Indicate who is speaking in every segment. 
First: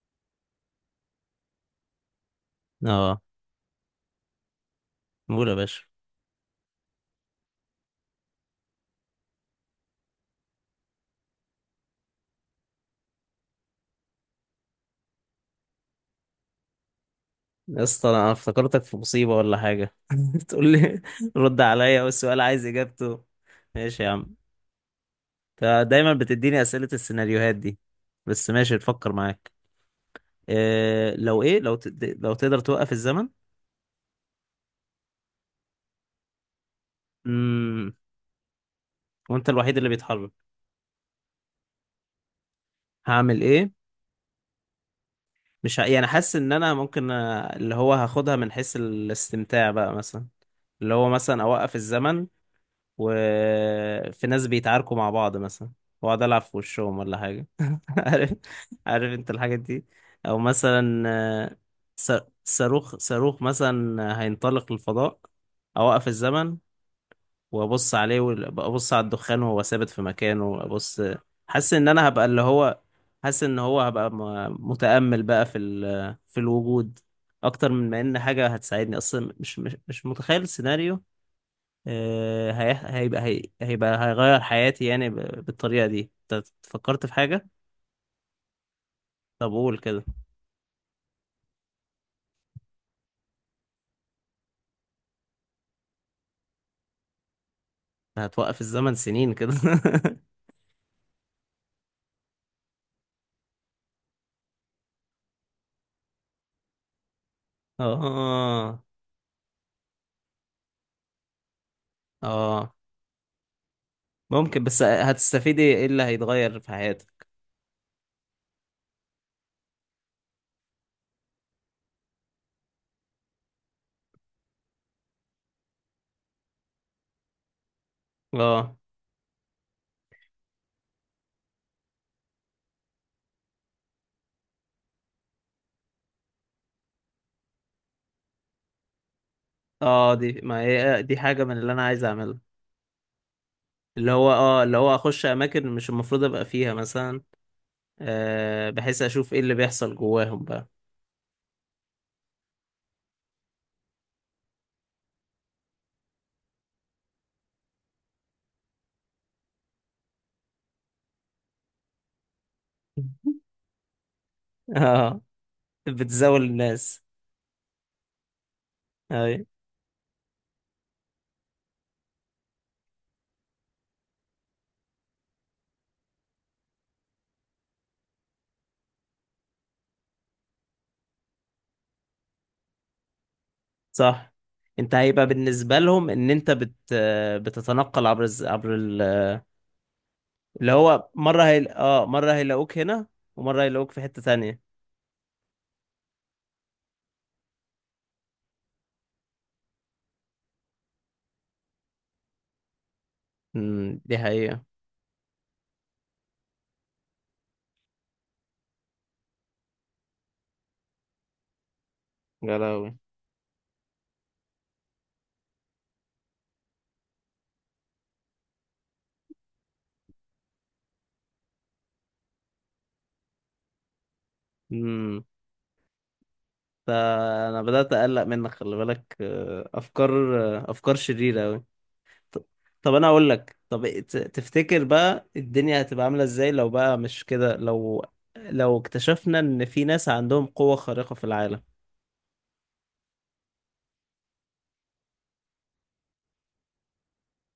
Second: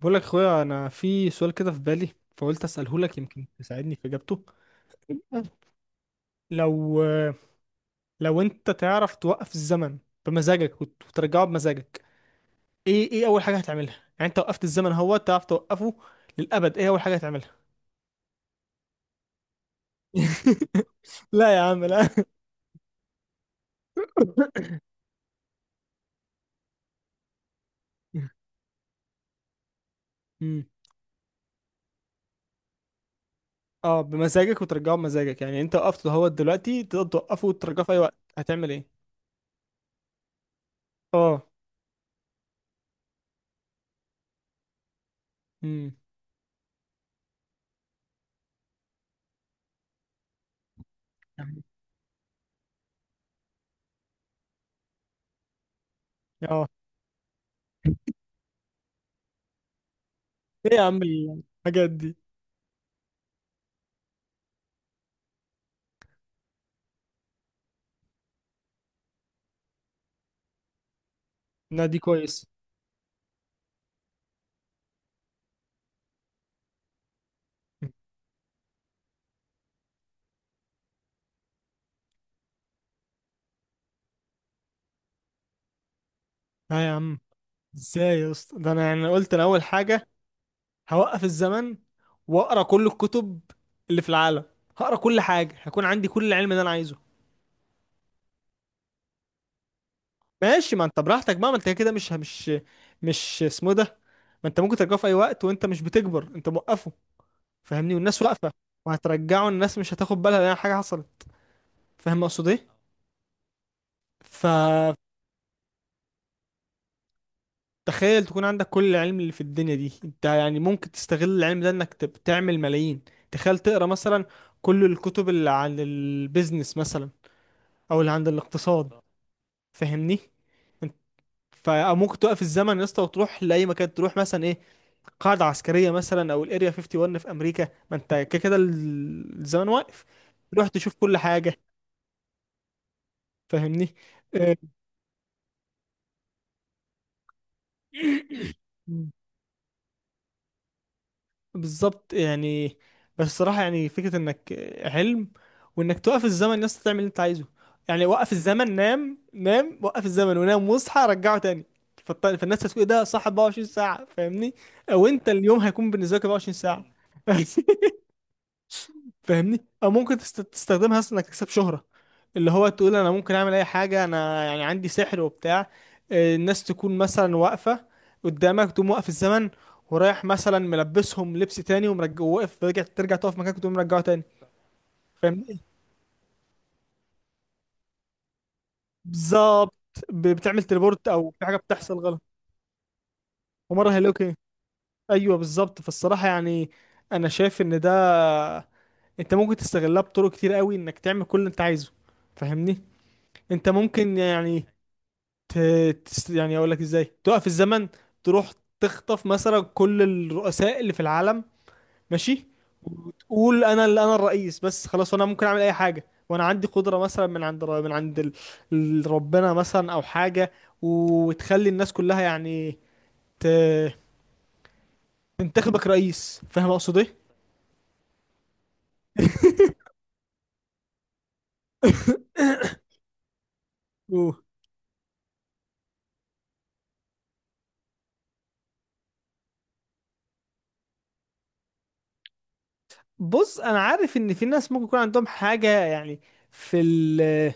Speaker 1: بقول لك اخويا، انا في سؤال كده في بالي فقلت اساله لك
Speaker 2: اه،
Speaker 1: يمكن تساعدني في اجابته.
Speaker 2: قول يا باشا.
Speaker 1: لو لو انت تعرف توقف الزمن بمزاجك وترجعه بمزاجك، ايه اول حاجه هتعملها؟ يعني انت وقفت الزمن اهو، تعرف توقفه للابد. ايه اول حاجه هتعملها؟
Speaker 2: يا اسطى، انا افتكرتك في مصيبة ولا حاجة تقول لي
Speaker 1: لا
Speaker 2: رد
Speaker 1: يا عم،
Speaker 2: عليا
Speaker 1: لا.
Speaker 2: والسؤال عايز اجابته؟ ماشي يا عم. انت دايما بتديني اسئلة السيناريوهات دي، بس ماشي، تفكر معاك.
Speaker 1: امم.
Speaker 2: إيه لو ايه لو تد... لو تقدر توقف الزمن.
Speaker 1: اه، بمزاجك وترجعه بمزاجك، يعني انت وقفته اهو دلوقتي، تقدر توقفه وترجعه في
Speaker 2: امم
Speaker 1: اي وقت. هتعمل ايه؟
Speaker 2: وانت الوحيد اللي بيتحرك،
Speaker 1: اه.
Speaker 2: هعمل ايه؟ مش ه...
Speaker 1: امم.
Speaker 2: يعني حاسس ان انا ممكن، اللي هو هاخدها من حيث الاستمتاع بقى، مثلا اللي هو مثلا اوقف الزمن، وفي ناس بيتعاركوا مع بعض مثلا، واقعد العب في
Speaker 1: اه.
Speaker 2: وشهم ولا حاجه. عارف عارف انت الحاجات دي. او
Speaker 1: ايه يا عم
Speaker 2: مثلا،
Speaker 1: الحاجات
Speaker 2: س-
Speaker 1: دي.
Speaker 2: صاروخ مثلا هينطلق للفضاء، اوقف الزمن وابص عليه، وابص على الدخان وهو ثابت في مكانه، ابص. حاسس
Speaker 1: لا،
Speaker 2: ان
Speaker 1: دي
Speaker 2: انا هبقى اللي
Speaker 1: كويس.
Speaker 2: هو حاسس ان هو هبقى متأمل بقى في الوجود، اكتر من ما ان حاجه هتساعدني. اصلا مش متخيل السيناريو. هيبقى هيغير حياتي يعني بالطريقة دي. انت
Speaker 1: لا يا
Speaker 2: فكرت في
Speaker 1: عم.
Speaker 2: حاجة؟
Speaker 1: ازاي يا اسطى؟ ده انا يعني قلت انا
Speaker 2: طب
Speaker 1: اول
Speaker 2: قول كده.
Speaker 1: حاجه، هوقف الزمن واقرا كل الكتب اللي في العالم. هقرا كل حاجه، هيكون عندي كل العلم اللي انا عايزه.
Speaker 2: هتوقف الزمن سنين كده؟
Speaker 1: ماشي، ما انت براحتك بقى، ما انت كده مش اسمه ده. ما انت ممكن ترجعه في اي وقت وانت مش بتكبر، انت موقفه، فاهمني؟ والناس واقفه،
Speaker 2: اه
Speaker 1: وهترجعه الناس مش هتاخد بالها لان حاجه حصلت. فاهم اقصد ايه؟
Speaker 2: اه.
Speaker 1: ف...
Speaker 2: ممكن، بس هتستفيدي إيه اللي هيتغير في حياتك؟
Speaker 1: تخيل تكون عندك كل العلم اللي في الدنيا دي، انت يعني ممكن تستغل العلم ده انك تعمل ملايين. تخيل تقرا مثلا كل الكتب اللي عن البيزنس مثلا، او اللي عن
Speaker 2: اه
Speaker 1: الاقتصاد. فاهمني؟ انت- فممكن توقف الزمن يا اسطى وتروح لاي مكان، تروح مثلا ايه؟ قاعده عسكريه مثلا، او الاريا 51 في امريكا، ما انت كده كده الزمن واقف.
Speaker 2: اه، دي ما
Speaker 1: تروح تشوف
Speaker 2: هي دي
Speaker 1: كل
Speaker 2: حاجة
Speaker 1: حاجه،
Speaker 2: من اللي انا عايز اعملها.
Speaker 1: فاهمني؟
Speaker 2: اللي هو
Speaker 1: اه،
Speaker 2: اه اللي هو اخش اماكن مش المفروض ابقى فيها مثلا، بحيث اشوف ايه اللي بيحصل جواهم بقى.
Speaker 1: بالظبط يعني. بس الصراحة يعني فكرة انك علم، وانك توقف الزمن الناس تعمل اللي انت عايزه، يعني وقف الزمن نام نام، وقف الزمن ونام واصحى رجعه تاني. فالناس هتقول إيه ده؟ صح 24 ساعة، فاهمني؟ او
Speaker 2: اه،
Speaker 1: انت، اليوم هيكون بالنسبة لك
Speaker 2: بتزاول
Speaker 1: 24 ساعة.
Speaker 2: الناس. اي،
Speaker 1: فاهمني؟ او ممكن تستخدمها اصلا انك تكسب شهرة، اللي هو تقول انا ممكن اعمل اي حاجة، انا يعني عندي سحر وبتاع. الناس تكون مثلا واقفة قدامك، تقوم واقف الزمن، ورايح مثلا ملبسهم لبس تاني، ومرجع واقف رجع، ترجع تقف مكانك وتقوم مرجعه تاني.
Speaker 2: صح. انت هيبقى
Speaker 1: فاهمني.
Speaker 2: بالنسبة لهم ان انت بتتنقل عبر الز... عبر ال...
Speaker 1: بالظبط. بتعمل
Speaker 2: اللي هو
Speaker 1: تليبورت او
Speaker 2: مرة
Speaker 1: في حاجة
Speaker 2: هي...
Speaker 1: بتحصل
Speaker 2: اه
Speaker 1: غلط.
Speaker 2: مرة هيلاقوك هنا، ومرة هيلاقوك
Speaker 1: ومرة
Speaker 2: في حتة
Speaker 1: هيلوكي.
Speaker 2: تانية.
Speaker 1: ايوه بالظبط. فالصراحة يعني، انا شايف ان ده، انت ممكن تستغلها بطرق كتير قوي انك تعمل كل اللي انت عايزه. فاهمني؟ انت ممكن
Speaker 2: دي حقيقة.
Speaker 1: يعني، ت... يعني اقول لك ازاي توقف الزمن، تروح تخطف مثلا كل الرؤساء اللي في العالم. ماشي.
Speaker 2: يا لهوي.
Speaker 1: وتقول انا اللي انا الرئيس بس، خلاص انا ممكن اعمل اي حاجه، وانا عندي قدره مثلا من عند ربنا مثلا او حاجه، وتخلي الناس كلها يعني ت...
Speaker 2: امم
Speaker 1: تنتخبك رئيس. فاهم اقصد ايه؟
Speaker 2: فانا بدأت اقلق منك، خلي بالك. افكار شريرة قوي. طب انا اقول لك، طب
Speaker 1: أوه.
Speaker 2: تفتكر بقى الدنيا هتبقى عاملة ازاي لو بقى مش كده، لو لو اكتشفنا ان في ناس عندهم قوة خارقة في العالم؟
Speaker 1: بص، انا عارف ان في ناس ممكن يكون عندهم حاجه يعني، في ال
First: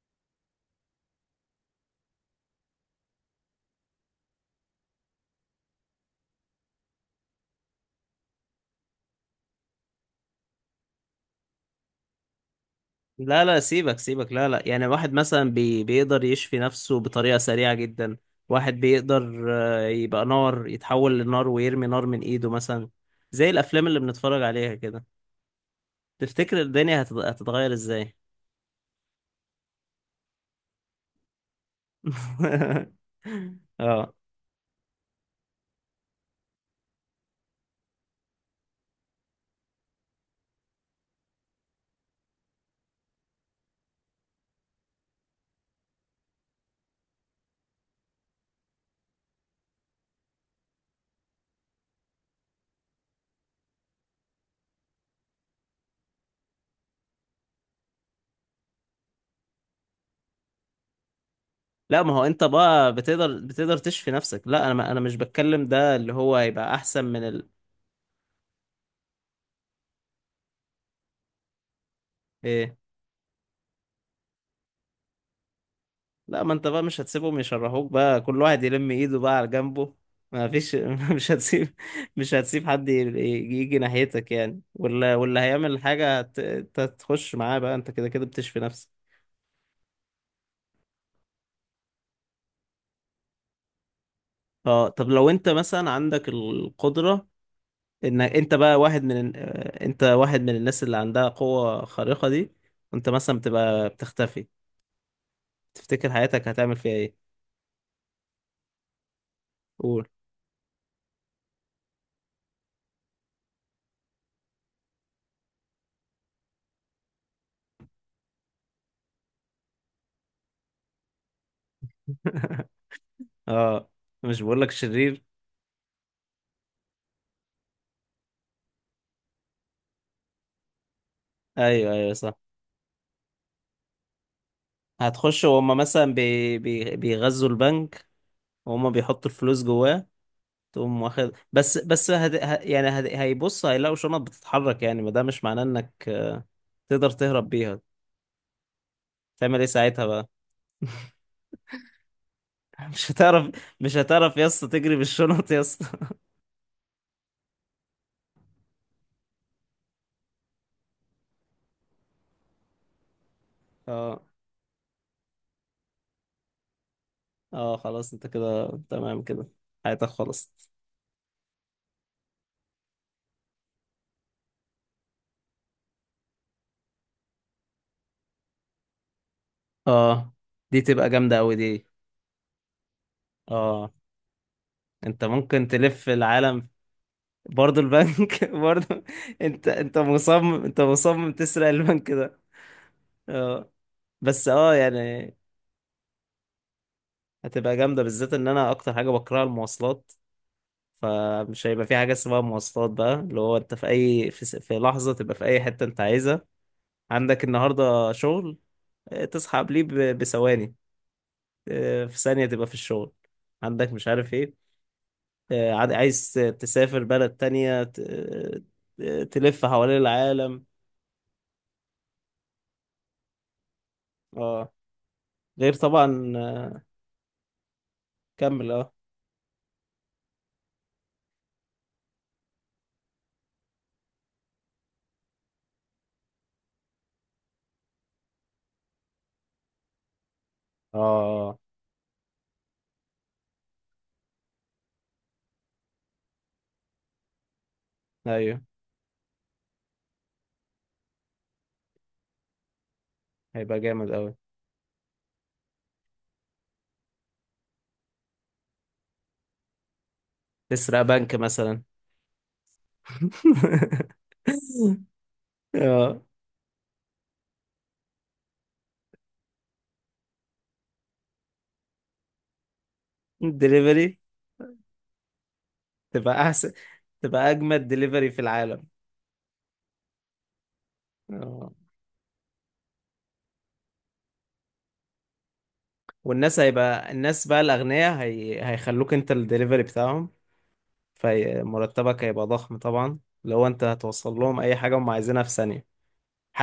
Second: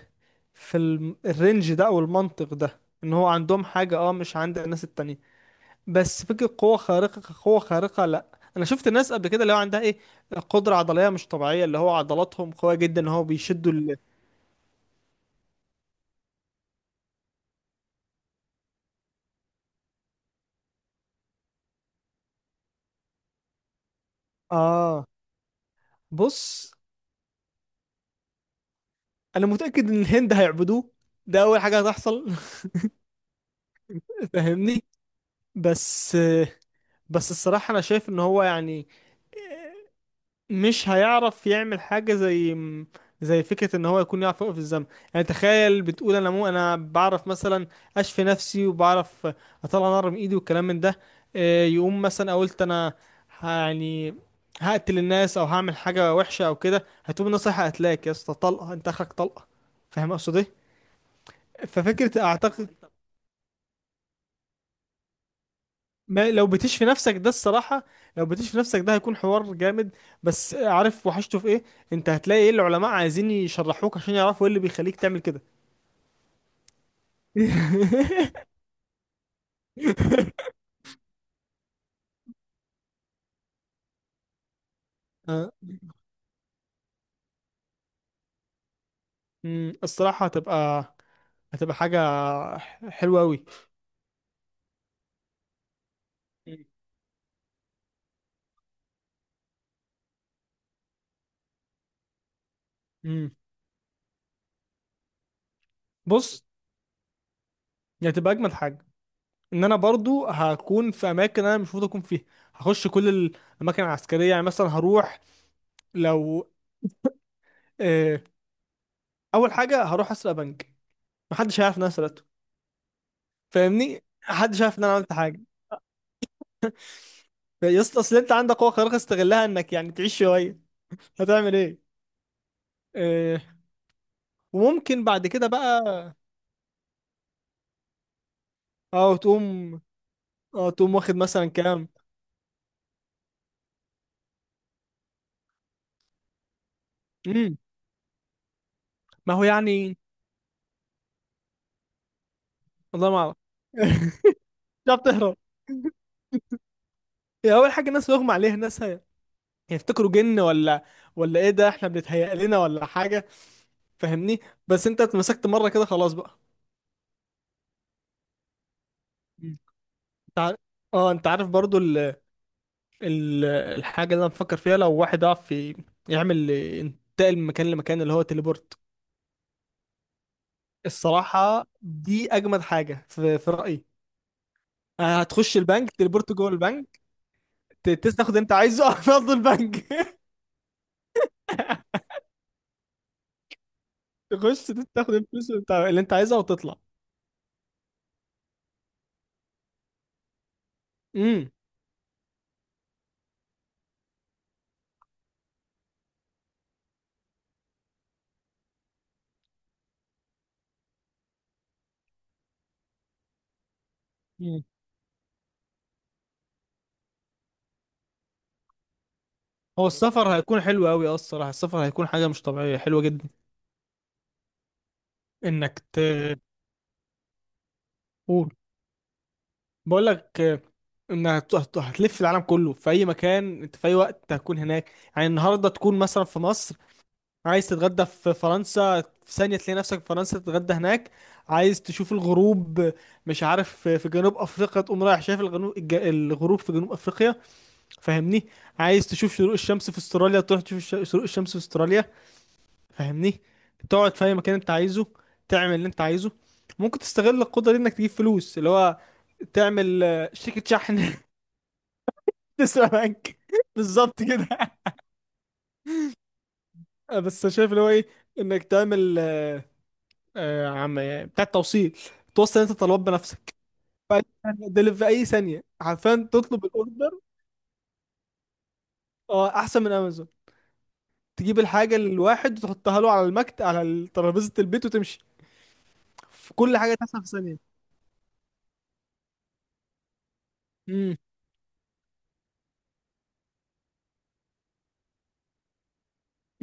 Speaker 1: في الرينج ده او المنطق ده، ان هو عندهم حاجه، اه مش عند الناس التانية. بس فكرة قوة خارقة، قوة خارقة، لا. انا شفت ناس قبل كده اللي هو عندها ايه، قدرة عضلية مش طبيعية، اللي هو عضلاتهم قوية جدا ان هو
Speaker 2: لا لا،
Speaker 1: بيشدوا
Speaker 2: سيبك سيبك، لا لا، يعني واحد مثلا بيقدر يشفي نفسه بطريقة سريعة جدا، واحد بيقدر، يبقى نار، يتحول لنار ويرمي نار من ايده مثلا، زي الافلام اللي بنتفرج عليها كده.
Speaker 1: اه.
Speaker 2: تفتكر
Speaker 1: بص،
Speaker 2: الدنيا هتتغير ازاي؟
Speaker 1: انا متأكد ان الهند هيعبدوه، ده اول حاجة هتحصل.
Speaker 2: اه.
Speaker 1: فاهمني. بس بس الصراحة، انا شايف ان هو يعني، مش هيعرف يعمل حاجة زي فكرة ان هو يكون يعرف يوقف الزمن. يعني تخيل بتقول انا، مو انا بعرف مثلا اشفي نفسي، وبعرف اطلع نار من ايدي والكلام من ده. يقوم مثلا أنا قلت انا يعني هقتل الناس او هعمل حاجة وحشة او كده، هتقوم الناس رايحة قتلاك يا اسطى، طلقة، انت اخرك طلقة. فاهم اقصد ايه؟
Speaker 2: لا، ما
Speaker 1: ففكرة،
Speaker 2: هو انت
Speaker 1: اعتقد.
Speaker 2: بقى بتقدر تشفي نفسك. لا، انا ما انا مش بتكلم، ده اللي
Speaker 1: ما
Speaker 2: هو
Speaker 1: لو
Speaker 2: هيبقى
Speaker 1: بتشفي
Speaker 2: احسن
Speaker 1: نفسك
Speaker 2: من
Speaker 1: ده، الصراحة، لو بتشفي نفسك ده هيكون حوار جامد. بس عارف وحشته في ايه؟ انت هتلاقي ايه،
Speaker 2: إيه؟
Speaker 1: العلماء عايزين يشرحوك عشان يعرفوا ايه اللي بيخليك تعمل كده.
Speaker 2: لا، ما انت بقى مش هتسيبهم يشرحوك بقى، كل واحد يلم ايده بقى على جنبه. ما فيش. مش هتسيب مش هتسيب حد يجي ناحيتك يعني، واللي
Speaker 1: آه،
Speaker 2: هيعمل حاجة انت هتخش معاه بقى، انت كده كده بتشفي نفسك.
Speaker 1: أمم، الصراحة هتبقى حاجة حلوة أوي.
Speaker 2: اه، طب لو انت مثلا عندك القدرة، ان انت بقى واحد من آه، انت واحد من الناس اللي عندها قوة خارقة دي، وانت
Speaker 1: أمم.
Speaker 2: مثلا بتبقى بتختفي، تفتكر
Speaker 1: بص،
Speaker 2: حياتك هتعمل فيها ايه؟
Speaker 1: هي هتبقى أجمد حاجة، إن أنا
Speaker 2: قول.
Speaker 1: برضو هكون في أماكن أنا مش المفروض أكون فيها. هخش كل الأماكن العسكرية، يعني مثلا هروح، لو، آه، أول حاجة هروح أسرق بنك، محدش هيعرف إن أنا سرقته.
Speaker 2: اه،
Speaker 1: فاهمني.
Speaker 2: مش
Speaker 1: حد
Speaker 2: بقولك
Speaker 1: شاف ان انا عملت
Speaker 2: شرير؟
Speaker 1: حاجه؟ يا اسطى، اصل انت عندك قوه خارقه، استغلها انك يعني تعيش شويه. هتعمل ايه؟
Speaker 2: ايوه ايوه، صح.
Speaker 1: آه. وممكن بعد
Speaker 2: هتخش
Speaker 1: كده
Speaker 2: وهم
Speaker 1: بقى،
Speaker 2: مثلا بيغذوا البنك، وهم
Speaker 1: اه
Speaker 2: بيحطوا الفلوس
Speaker 1: تقوم
Speaker 2: جواه، تقوم
Speaker 1: واخد
Speaker 2: واخد.
Speaker 1: مثلا كام.
Speaker 2: يعني هيبص، هيلاقوا شنط بتتحرك يعني. ما ده مش معناه انك تقدر تهرب
Speaker 1: امم
Speaker 2: بيها.
Speaker 1: ما هو
Speaker 2: تعمل ايه
Speaker 1: يعني.
Speaker 2: ساعتها بقى؟ مش
Speaker 1: والله ما اعرف.
Speaker 2: هتعرف مش
Speaker 1: مش
Speaker 2: هتعرف يا اسطى تجري
Speaker 1: هتعرف تهرب.
Speaker 2: بالشنط يا اسطى.
Speaker 1: هي اول حاجه الناس بيغمى عليها، الناس هيفتكروا جن، ولا ايه ده، احنا بنتهيأ لنا ولا حاجه؟
Speaker 2: اه
Speaker 1: فاهمني. بس انت اتمسكت مره كده، خلاص بقى.
Speaker 2: اه، خلاص انت كده تمام كده،
Speaker 1: مم.
Speaker 2: حياتك
Speaker 1: انت عارف.
Speaker 2: خلصت.
Speaker 1: اه، انت عارف برضو، الحاجة اللي أنا بفكر فيها، لو واحد يعرف يعمل ينتقل من مكان لمكان، اللي هو تليبورت.
Speaker 2: اه، دي تبقى جامدة أوي
Speaker 1: الصراحة
Speaker 2: دي.
Speaker 1: دي أجمد حاجة في رأيي.
Speaker 2: اه، انت
Speaker 1: هتخش
Speaker 2: ممكن
Speaker 1: البنك،
Speaker 2: تلف
Speaker 1: تليبورت جوه
Speaker 2: العالم.
Speaker 1: البنك،
Speaker 2: برضه
Speaker 1: تاخد اللي
Speaker 2: البنك.
Speaker 1: أنت عايزه على
Speaker 2: برضه.
Speaker 1: أرض
Speaker 2: انت
Speaker 1: البنك.
Speaker 2: انت مصمم انت مصمم تسرق البنك ده. اه، بس
Speaker 1: تخش
Speaker 2: اه
Speaker 1: تاخد
Speaker 2: يعني،
Speaker 1: الفلوس اللي أنت عايزها وتطلع.
Speaker 2: هتبقى جامدة، بالذات ان انا اكتر حاجة بكرهها المواصلات.
Speaker 1: امم.
Speaker 2: فمش هيبقى في حاجة اسمها مواصلات بقى، اللي هو انت في لحظة تبقى في اي حتة انت عايزها. عندك النهاردة شغل، اه، تصحى قبليه بثواني، اه، في ثانية تبقى في الشغل. عندك مش عارف ايه،
Speaker 1: أمم.
Speaker 2: عايز تسافر بلد تانية، تلف
Speaker 1: هو
Speaker 2: حوالين
Speaker 1: السفر هيكون
Speaker 2: العالم.
Speaker 1: حلو أوي. الصراحة السفر هيكون حاجة مش طبيعية حلوة جدا.
Speaker 2: اه، غير
Speaker 1: إنك
Speaker 2: طبعا.
Speaker 1: قول.
Speaker 2: كمل اه.
Speaker 1: بقول لك ان هتلف العالم كله، في اي مكان انت، في اي وقت هتكون هناك. يعني النهارده تكون مثلا في مصر، عايز تتغدى في فرنسا، في ثانيه تلاقي نفسك في فرنسا تتغدى
Speaker 2: اه
Speaker 1: هناك.
Speaker 2: آه.
Speaker 1: عايز تشوف الغروب، مش عارف في جنوب افريقيا، تقوم رايح شايف الغروب في جنوب افريقيا. فاهمني.
Speaker 2: ايوه،
Speaker 1: عايز تشوف شروق الشمس في استراليا، تروح تشوف شروق الشمس في استراليا. فاهمني؟
Speaker 2: هيبقى جامد
Speaker 1: تقعد في
Speaker 2: قوي.
Speaker 1: اي مكان انت عايزه، تعمل اللي انت عايزه. ممكن تستغل القدره دي انك تجيب فلوس، اللي هو تعمل، شركة
Speaker 2: تسرق
Speaker 1: شحن.
Speaker 2: بنك مثلا.
Speaker 1: تسلا بنك. بالظبط كده.
Speaker 2: اه،
Speaker 1: بس شايف اللي هو ايه، انك تعمل، عم يعني بتاع التوصيل، توصل انت طلبات بنفسك،
Speaker 2: دليفري.
Speaker 1: في اي ثانيه، عارفين
Speaker 2: تبقى
Speaker 1: تطلب
Speaker 2: احسن،
Speaker 1: الاوردر.
Speaker 2: تبقى اجمد دليفري في العالم.
Speaker 1: اه، احسن من امازون. تجيب
Speaker 2: اه،
Speaker 1: الحاجه للواحد وتحطها له على ترابيزه البيت وتمشي. في
Speaker 2: والناس،
Speaker 1: كل حاجه
Speaker 2: هيبقى
Speaker 1: تحصل في
Speaker 2: الناس بقى
Speaker 1: ثانيه.
Speaker 2: الاغنياء هيخلوك انت الدليفري بتاعهم.
Speaker 1: امم.
Speaker 2: فمرتبك هيبقى ضخم طبعا لو انت هتوصل لهم اي حاجه هم عايزينها في ثانيه.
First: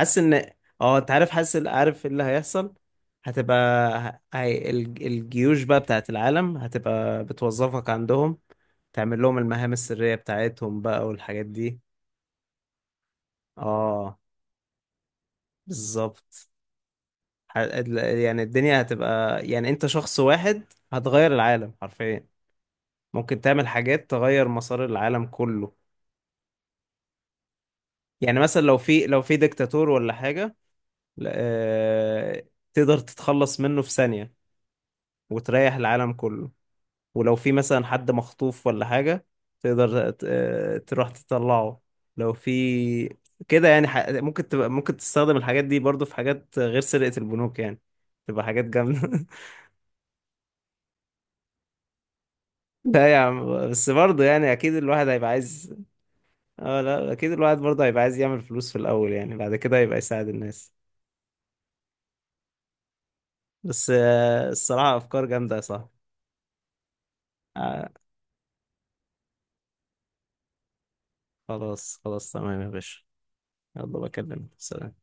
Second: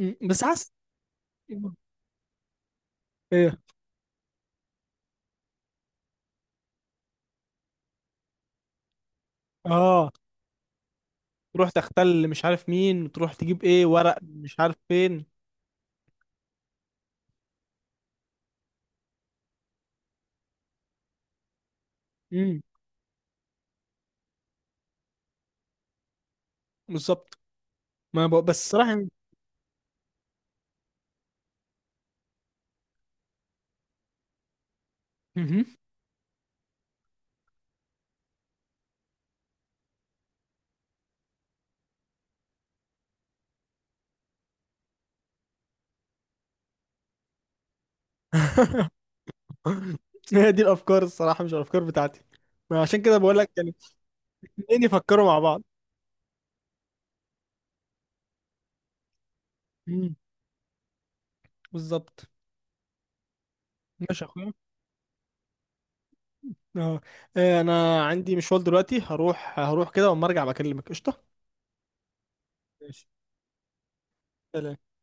Speaker 1: أمم.
Speaker 2: ان،
Speaker 1: بس حاسس.
Speaker 2: اه انت عارف، عارف إيه اللي هيحصل. هتبقى
Speaker 1: ايه.
Speaker 2: الجيوش بقى بتاعت العالم هتبقى بتوظفك عندهم، تعمل لهم المهام
Speaker 1: اه.
Speaker 2: السرية بتاعتهم بقى والحاجات
Speaker 1: تروح
Speaker 2: دي.
Speaker 1: تختل مش عارف مين، وتروح تجيب ايه،
Speaker 2: اه،
Speaker 1: ورق مش عارف فين.
Speaker 2: بالظبط. يعني الدنيا هتبقى، يعني انت شخص واحد هتغير العالم حرفيا،
Speaker 1: امم.
Speaker 2: ممكن تعمل حاجات تغير مسار العالم كله.
Speaker 1: بالظبط. ما بق...
Speaker 2: يعني
Speaker 1: بس
Speaker 2: مثلا
Speaker 1: الصراحه يعني.
Speaker 2: لو في ديكتاتور ولا حاجة، لا- آه، تقدر تتخلص منه في ثانية
Speaker 1: مهم.
Speaker 2: وتريح العالم كله. ولو في مثلا حد مخطوف ولا حاجة، تقدر تروح تطلعه. لو في كده يعني، ح... ممكن تبقى ممكن تستخدم الحاجات دي برضو في حاجات غير سرقة البنوك يعني، تبقى حاجات جامدة.
Speaker 1: هي دي الافكار الصراحه، مش الافكار بتاعتي، ما عشان
Speaker 2: لا
Speaker 1: كده
Speaker 2: يا
Speaker 1: بقول لك
Speaker 2: عم،
Speaker 1: يعني.
Speaker 2: بس برضه يعني أكيد
Speaker 1: اتنين
Speaker 2: الواحد
Speaker 1: يفكروا
Speaker 2: هيبقى
Speaker 1: مع بعض.
Speaker 2: عايز. اه لا، أكيد الواحد برضه هيبقى عايز يعمل فلوس في الأول، يعني بعد كده هيبقى
Speaker 1: مم.
Speaker 2: يساعد الناس.
Speaker 1: بالظبط.
Speaker 2: بس
Speaker 1: ماشي يا اخويا.
Speaker 2: الصراحة أفكار جامدة يا صاحبي.
Speaker 1: اه.
Speaker 2: آه،
Speaker 1: انا عندي مشوار دلوقتي، هروح هروح كده، واما ارجع بكلمك قشطه.
Speaker 2: خلاص خلاص، تمام يا باشا.
Speaker 1: ماشي.
Speaker 2: يلا بكلمك،
Speaker 1: سلام.
Speaker 2: سلام.